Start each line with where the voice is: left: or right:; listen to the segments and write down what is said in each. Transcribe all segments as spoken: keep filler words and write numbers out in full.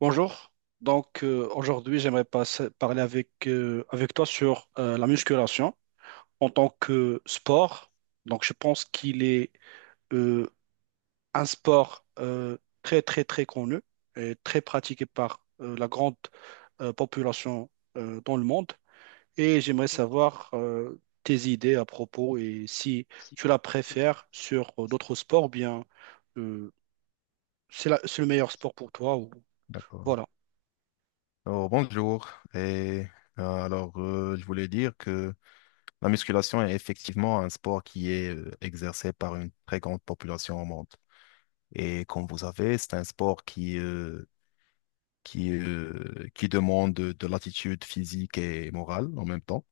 right: Bonjour. Donc euh, aujourd'hui, j'aimerais passer- parler avec, euh, avec toi sur euh, la musculation en tant que sport. Donc je pense qu'il est euh, un sport euh, très très très connu et très pratiqué par euh, la grande euh, population euh, dans le monde. Et j'aimerais savoir euh, tes idées à propos et si tu la préfères sur euh, d'autres sports ou bien euh, c'est la- c'est le meilleur sport pour toi ou
left: D'accord.
right: voilà.
left: Alors, bonjour. Et euh, alors, euh, je voulais dire que la musculation est effectivement un sport qui est euh, exercé par une très grande population au monde. Et comme vous savez, c'est un sport qui, euh, qui, euh, qui demande de, de l'attitude physique et morale en même temps.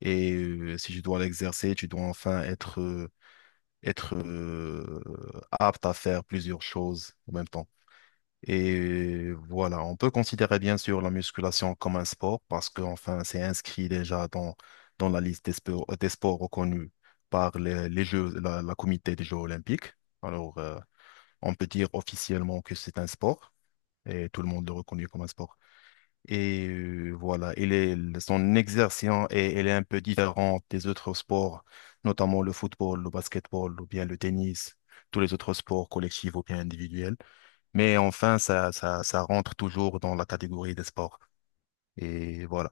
left: Et euh, si tu dois l'exercer, tu dois enfin être, euh, être euh, apte à faire plusieurs choses en même temps. Et voilà, on peut considérer bien sûr la musculation comme un sport parce que enfin, c'est inscrit déjà dans, dans la liste des sports, des sports reconnus par les, les Jeux, la, la comité des Jeux olympiques. Alors, euh, on peut dire officiellement que c'est un sport et tout le monde le reconnaît comme un sport. Et euh, voilà, il est, son exercice est, elle est un peu différente des autres sports, notamment le football, le basketball ou bien le tennis, tous les autres sports collectifs ou bien individuels. Mais enfin, ça, ça, ça rentre toujours dans la catégorie des sports. Et voilà.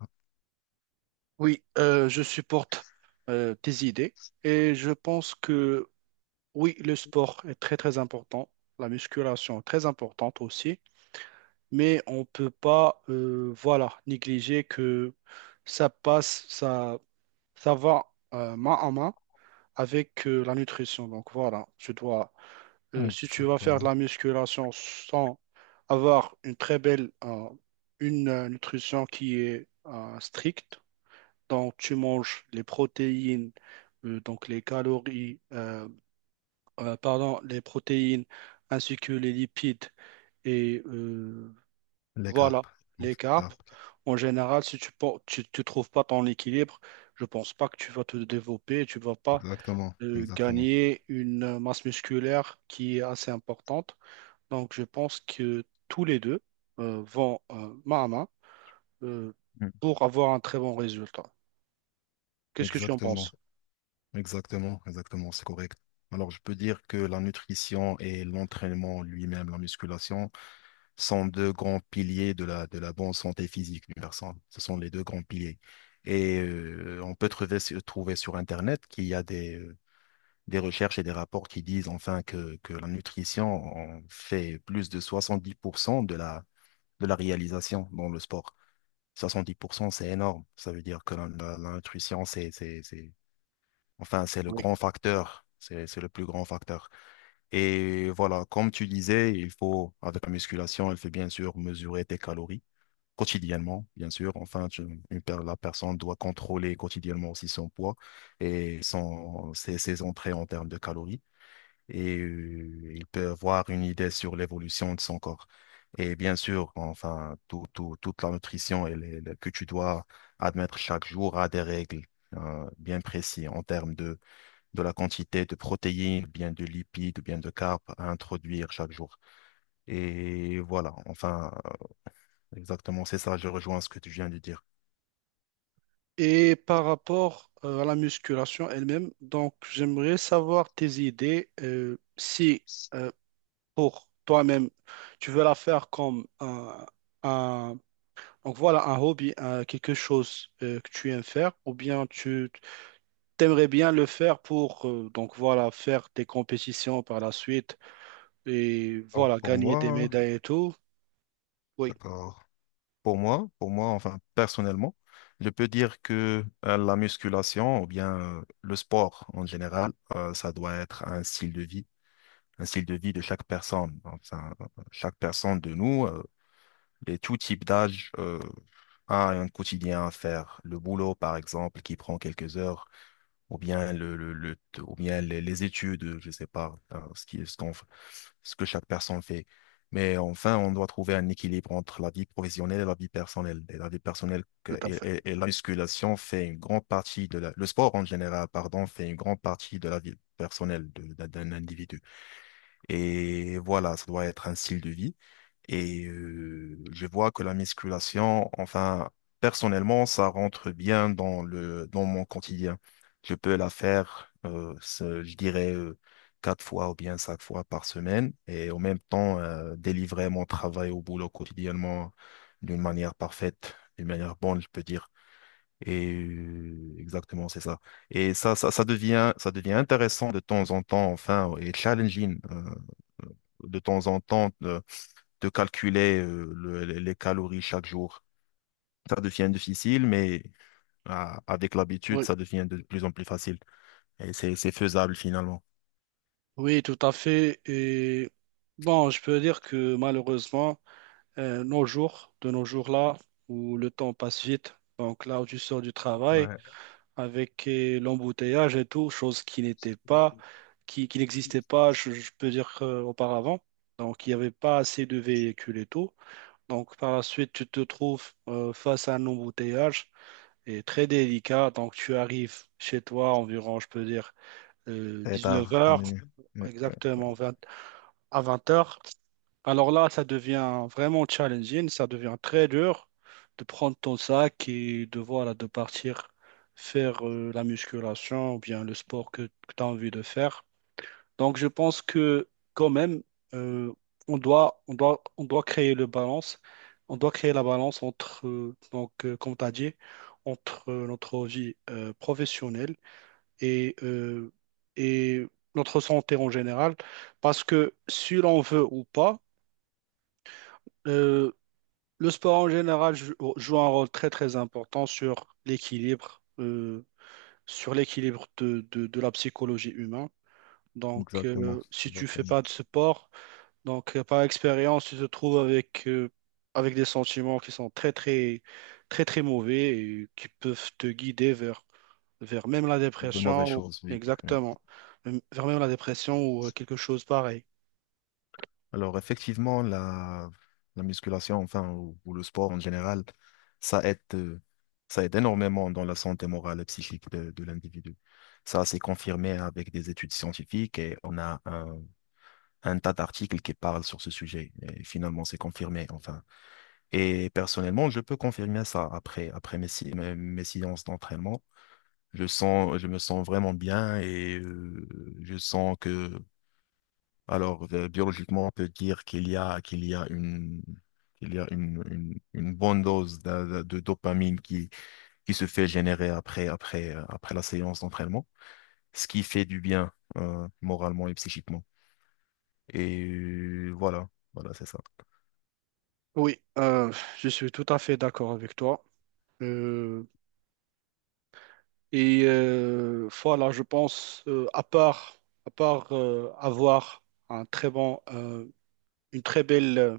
right: Oui, euh, je supporte euh, tes idées et je pense que oui, le sport est très très important, la musculation est très importante aussi, mais on ne peut pas euh, voilà, négliger que ça passe, ça, ça va euh, main en main avec euh, la nutrition. Donc voilà, tu dois, euh,
left: Oui.
right: si tu vas faire de
left: Exactement.
right: la musculation sans avoir une très belle, euh, une euh, nutrition qui est euh, stricte, donc, tu manges les protéines, euh, donc les calories, euh, euh, pardon, les protéines ainsi que les lipides et euh,
left: Les
right: voilà,
left: carpes. Donc,
right: les carbs.
left: carpes.
right: En général, si tu ne tu, tu trouves pas ton équilibre, je pense pas que tu vas te développer, tu vas pas
left: Exactement.
right: euh,
left: Exactement.
right: gagner une masse musculaire qui est assez importante. Donc, je pense que tous les deux euh, vont euh, main à main euh,
left: Mm.
right: pour avoir un très bon résultat. Qu'est-ce que tu en
left: Exactement.
right: penses?
left: Exactement. Exactement. C'est correct. Alors, je peux dire que la nutrition et l'entraînement lui-même, la musculation, sont deux grands piliers de la, de la, bonne santé physique d'une personne. Ce sont les deux grands piliers. Et euh, on peut trouver, trouver sur Internet qu'il y a des, euh, des recherches et des rapports qui disent enfin que, que, la nutrition en fait plus de soixante-dix pour cent de la, de la réalisation dans le sport. Soixante-dix pour cent c'est énorme. Ça veut dire que la, la- la nutrition, c'est, c'est, c'est, enfin, c'est le
right: Oui.
left: grand facteur. C'est, c'est le plus grand facteur. Et voilà, comme tu disais, il faut, avec la musculation, elle fait bien sûr mesurer tes calories quotidiennement, bien sûr. Enfin, tu- une per- la personne doit contrôler quotidiennement aussi son poids et son, ses, ses entrées en termes de calories et euh, il peut avoir une idée sur l'évolution de son corps. Et bien sûr, enfin, tout, tout- toute la nutrition elle est- elle- que tu dois admettre chaque jour a des règles euh, bien précises en termes de, de la quantité de protéines, bien de lipides, bien de carbs à introduire chaque jour. Et voilà, enfin, euh, exactement, c'est ça, je rejoins ce que tu viens de dire.
right: Et par rapport euh, à la musculation elle-même, donc j'aimerais savoir tes idées. Euh, si euh, pour toi-même, tu veux la faire comme un, un- donc voilà, un hobby, un- quelque chose euh, que tu aimes faire, ou bien tu t'aimerais bien le faire pour euh, donc voilà, faire des compétitions par la suite et
left: Alors,
right: voilà,
left: pour
right: gagner des
left: moi,
right: médailles et tout. Oui.
left: d'accord. Pour moi, pour moi, enfin personnellement, je peux dire que euh, la musculation ou bien euh, le sport en général, euh, ça doit être un style de vie, un style de vie de chaque personne. Enfin, euh, chaque personne de nous, euh, et tout type d'âge, euh, a un quotidien à faire. Le boulot, par exemple, qui prend quelques heures, ou bien le, le, le- ou bien les, les études, je sais pas, hein, ce qui, ce qu'on, f- ce que chaque personne fait. Mais enfin, on doit trouver un équilibre entre la vie professionnelle et la vie personnelle. Et la vie personnelle que-
right: Tout à
left: et,
right: fait.
left: et- et la musculation fait une grande partie de la, le sport en général, pardon, fait une grande partie de la vie personnelle de- d'un d'un individu. Et voilà, ça doit être un style de vie. Et euh, je vois que la musculation, enfin, personnellement, ça rentre bien dans le dans mon quotidien. Je peux la faire, euh, ce- je dirais, euh, quatre fois ou bien cinq fois par semaine et en même temps euh, délivrer mon travail au boulot quotidiennement d'une manière parfaite, d'une manière bonne, je peux dire. Et euh, exactement, c'est ça. Et ça, ça, ça devient, ça devient intéressant de temps en temps, enfin, et challenging. euh, de temps en temps de, de calculer euh, le- les calories chaque jour. Ça devient difficile, mais ah, avec l'habitude,
right: Oui,
left: ça devient de plus en plus facile. Et c'est, c'est faisable finalement.
right: oui, tout à fait. Et bon, je peux dire que malheureusement, euh, nos jours, de nos jours là, où le temps passe vite, donc là où tu sors du travail, avec euh, l'embouteillage et tout, chose qui n'était pas, qui, qui n'existait pas, je, je peux dire, euh, auparavant. Donc, il n'y avait pas assez de véhicules et tout. Donc, par la suite, tu te trouves euh, face à un embouteillage et très délicat. Donc, tu arrives chez toi environ, je peux dire,
left: Et
right: dix-neuf
left: tard.
right: heures
left: Euh, ouais, ouais,
right: exactement à vingt heures. Alors là, ça devient vraiment challenging, ça devient très dur de prendre ton sac et de, voilà, de partir faire euh, la musculation ou bien le sport que, tu as envie de faire. Donc je pense que quand même, euh, on doit, on doit, on doit créer le balance, on doit créer la balance entre, euh, donc, euh, comme tu as dit, entre euh, notre vie euh, professionnelle et, euh, et notre santé en général. Parce que si l'on veut ou pas, euh, le sport en général jou- joue un rôle très très important sur l'équilibre, euh, sur l'équilibre de, de- de la psychologie humaine. Donc,
left: exactement.
right: euh, si tu
left: Exactement.
right: fais pas de sport, donc euh, par expérience, tu te trouves avec euh, avec des sentiments qui sont très très très très mauvais et qui peuvent te guider vers vers même la
left: De mauvaises
right: dépression ou
left: choses, oui. Oui.
right: exactement, même- vers même la dépression ou euh, quelque chose pareil.
left: Alors effectivement, la, la musculation, enfin, ou, ou le sport en général, ça aide, euh, ça aide énormément dans la santé morale et psychique de, de l'individu. Ça, c'est confirmé avec des études scientifiques et on a un un tas d'articles qui parlent sur ce sujet. Et finalement, c'est confirmé, enfin. Et personnellement, je peux confirmer ça après, après mes, si- mes, mes séances d'entraînement. Je sens, je me sens vraiment bien et euh, je sens que, alors, euh, biologiquement, on peut dire qu'il y a, qu'il y a une, qu'il y a une, une, une bonne dose de, de- de dopamine qui, qui se fait générer après, après, euh, après la séance d'entraînement, ce qui fait du bien, euh, moralement et psychiquement. Et euh, voilà, voilà, c'est ça.
right: Oui, euh, je suis tout à fait d'accord avec toi. Euh, et euh, voilà, je pense, euh, à part, à part euh, avoir un très bon, euh, une très belle, euh,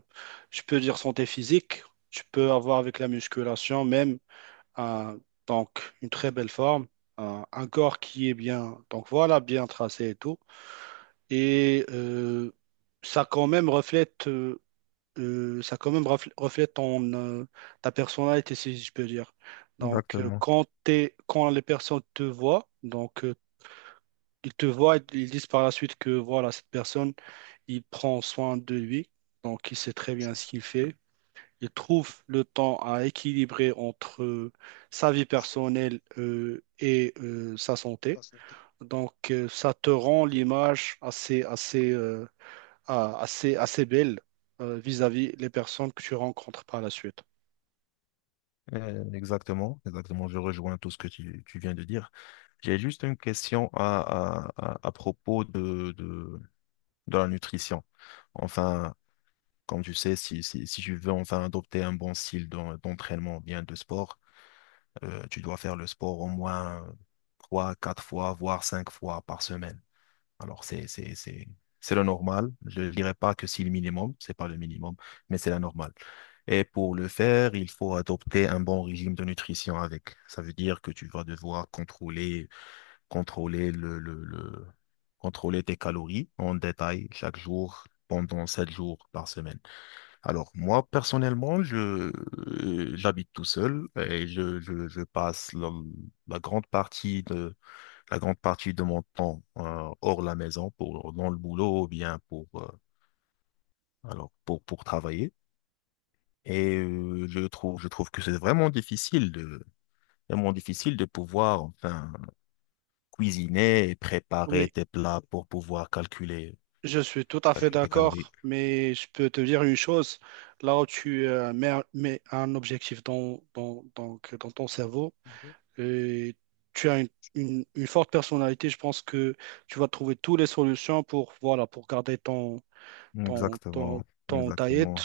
right: je peux dire santé physique, tu peux avoir avec la musculation même un- donc une très belle forme, un un corps qui est bien, donc voilà, bien tracé et tout. Et euh, ça quand même reflète, euh, euh, ça quand même refl- reflète ton, euh, ta personnalité, si je peux dire. Donc, euh,
left: Exactement.
right: quand t'es- quand les personnes te voient, donc, euh, ils te voient, ils disent par la suite que voilà, cette personne, il prend soin de lui, donc il sait très bien ce qu'il fait. Il trouve le temps à équilibrer entre euh, sa vie personnelle euh, et euh, sa santé. Donc, euh, ça te rend l'image assez, assez, euh, euh, assez, assez belle euh, vis-à-vis les personnes que tu rencontres par la suite.
left: Euh, Exactement, exactement. Je rejoins tout ce que tu, tu viens de dire. J'ai juste une question à, à, à, à propos de, de, de la nutrition. Enfin, comme tu sais, si, si, si tu veux enfin adopter un bon style d'en- d'entraînement, ou bien de sport, euh, tu dois faire le sport au moins trois, quatre fois, voire cinq fois par semaine. Alors, c'est, c'est, c'est, c'est le normal. Je ne dirais pas que c'est le minimum, c'est pas le minimum, mais c'est la normale. Et pour le faire, il faut adopter un bon régime de nutrition avec. Ça veut dire que tu vas devoir contrôler, contrôler le, le, le- contrôler tes calories en détail chaque jour pendant sept jours par semaine. Alors, moi, personnellement, je, euh, j'habite tout seul et je, je, je passe la, la grande partie de, la grande partie de mon temps euh, hors la maison, pour, dans le boulot ou bien pour, euh, alors, pour, pour travailler. Et euh, je trouve, je trouve que c'est vraiment difficile de, vraiment difficile de pouvoir enfin, cuisiner et préparer
right: Oui,
left: des plats pour pouvoir calculer,
right: je suis tout à fait
left: calculer tes calories.
right: d'accord, mais je peux te dire une chose, là où tu euh, mets, un mets un objectif dans, dans, donc, dans ton cerveau, et tu as une, une- une forte personnalité, je pense que tu vas trouver toutes les solutions pour, voilà, pour garder ton, ton,
left: Exactement,
right: ton diet
left: exactement.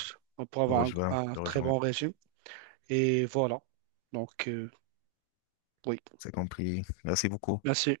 right: pour
left: Je
right: avoir
left: rejoins,
right: un, un
left: je
right: très
left: rejoins.
right: bon régime. Et voilà. Donc, euh, oui.
left: C'est compris. Merci beaucoup.
right: Merci.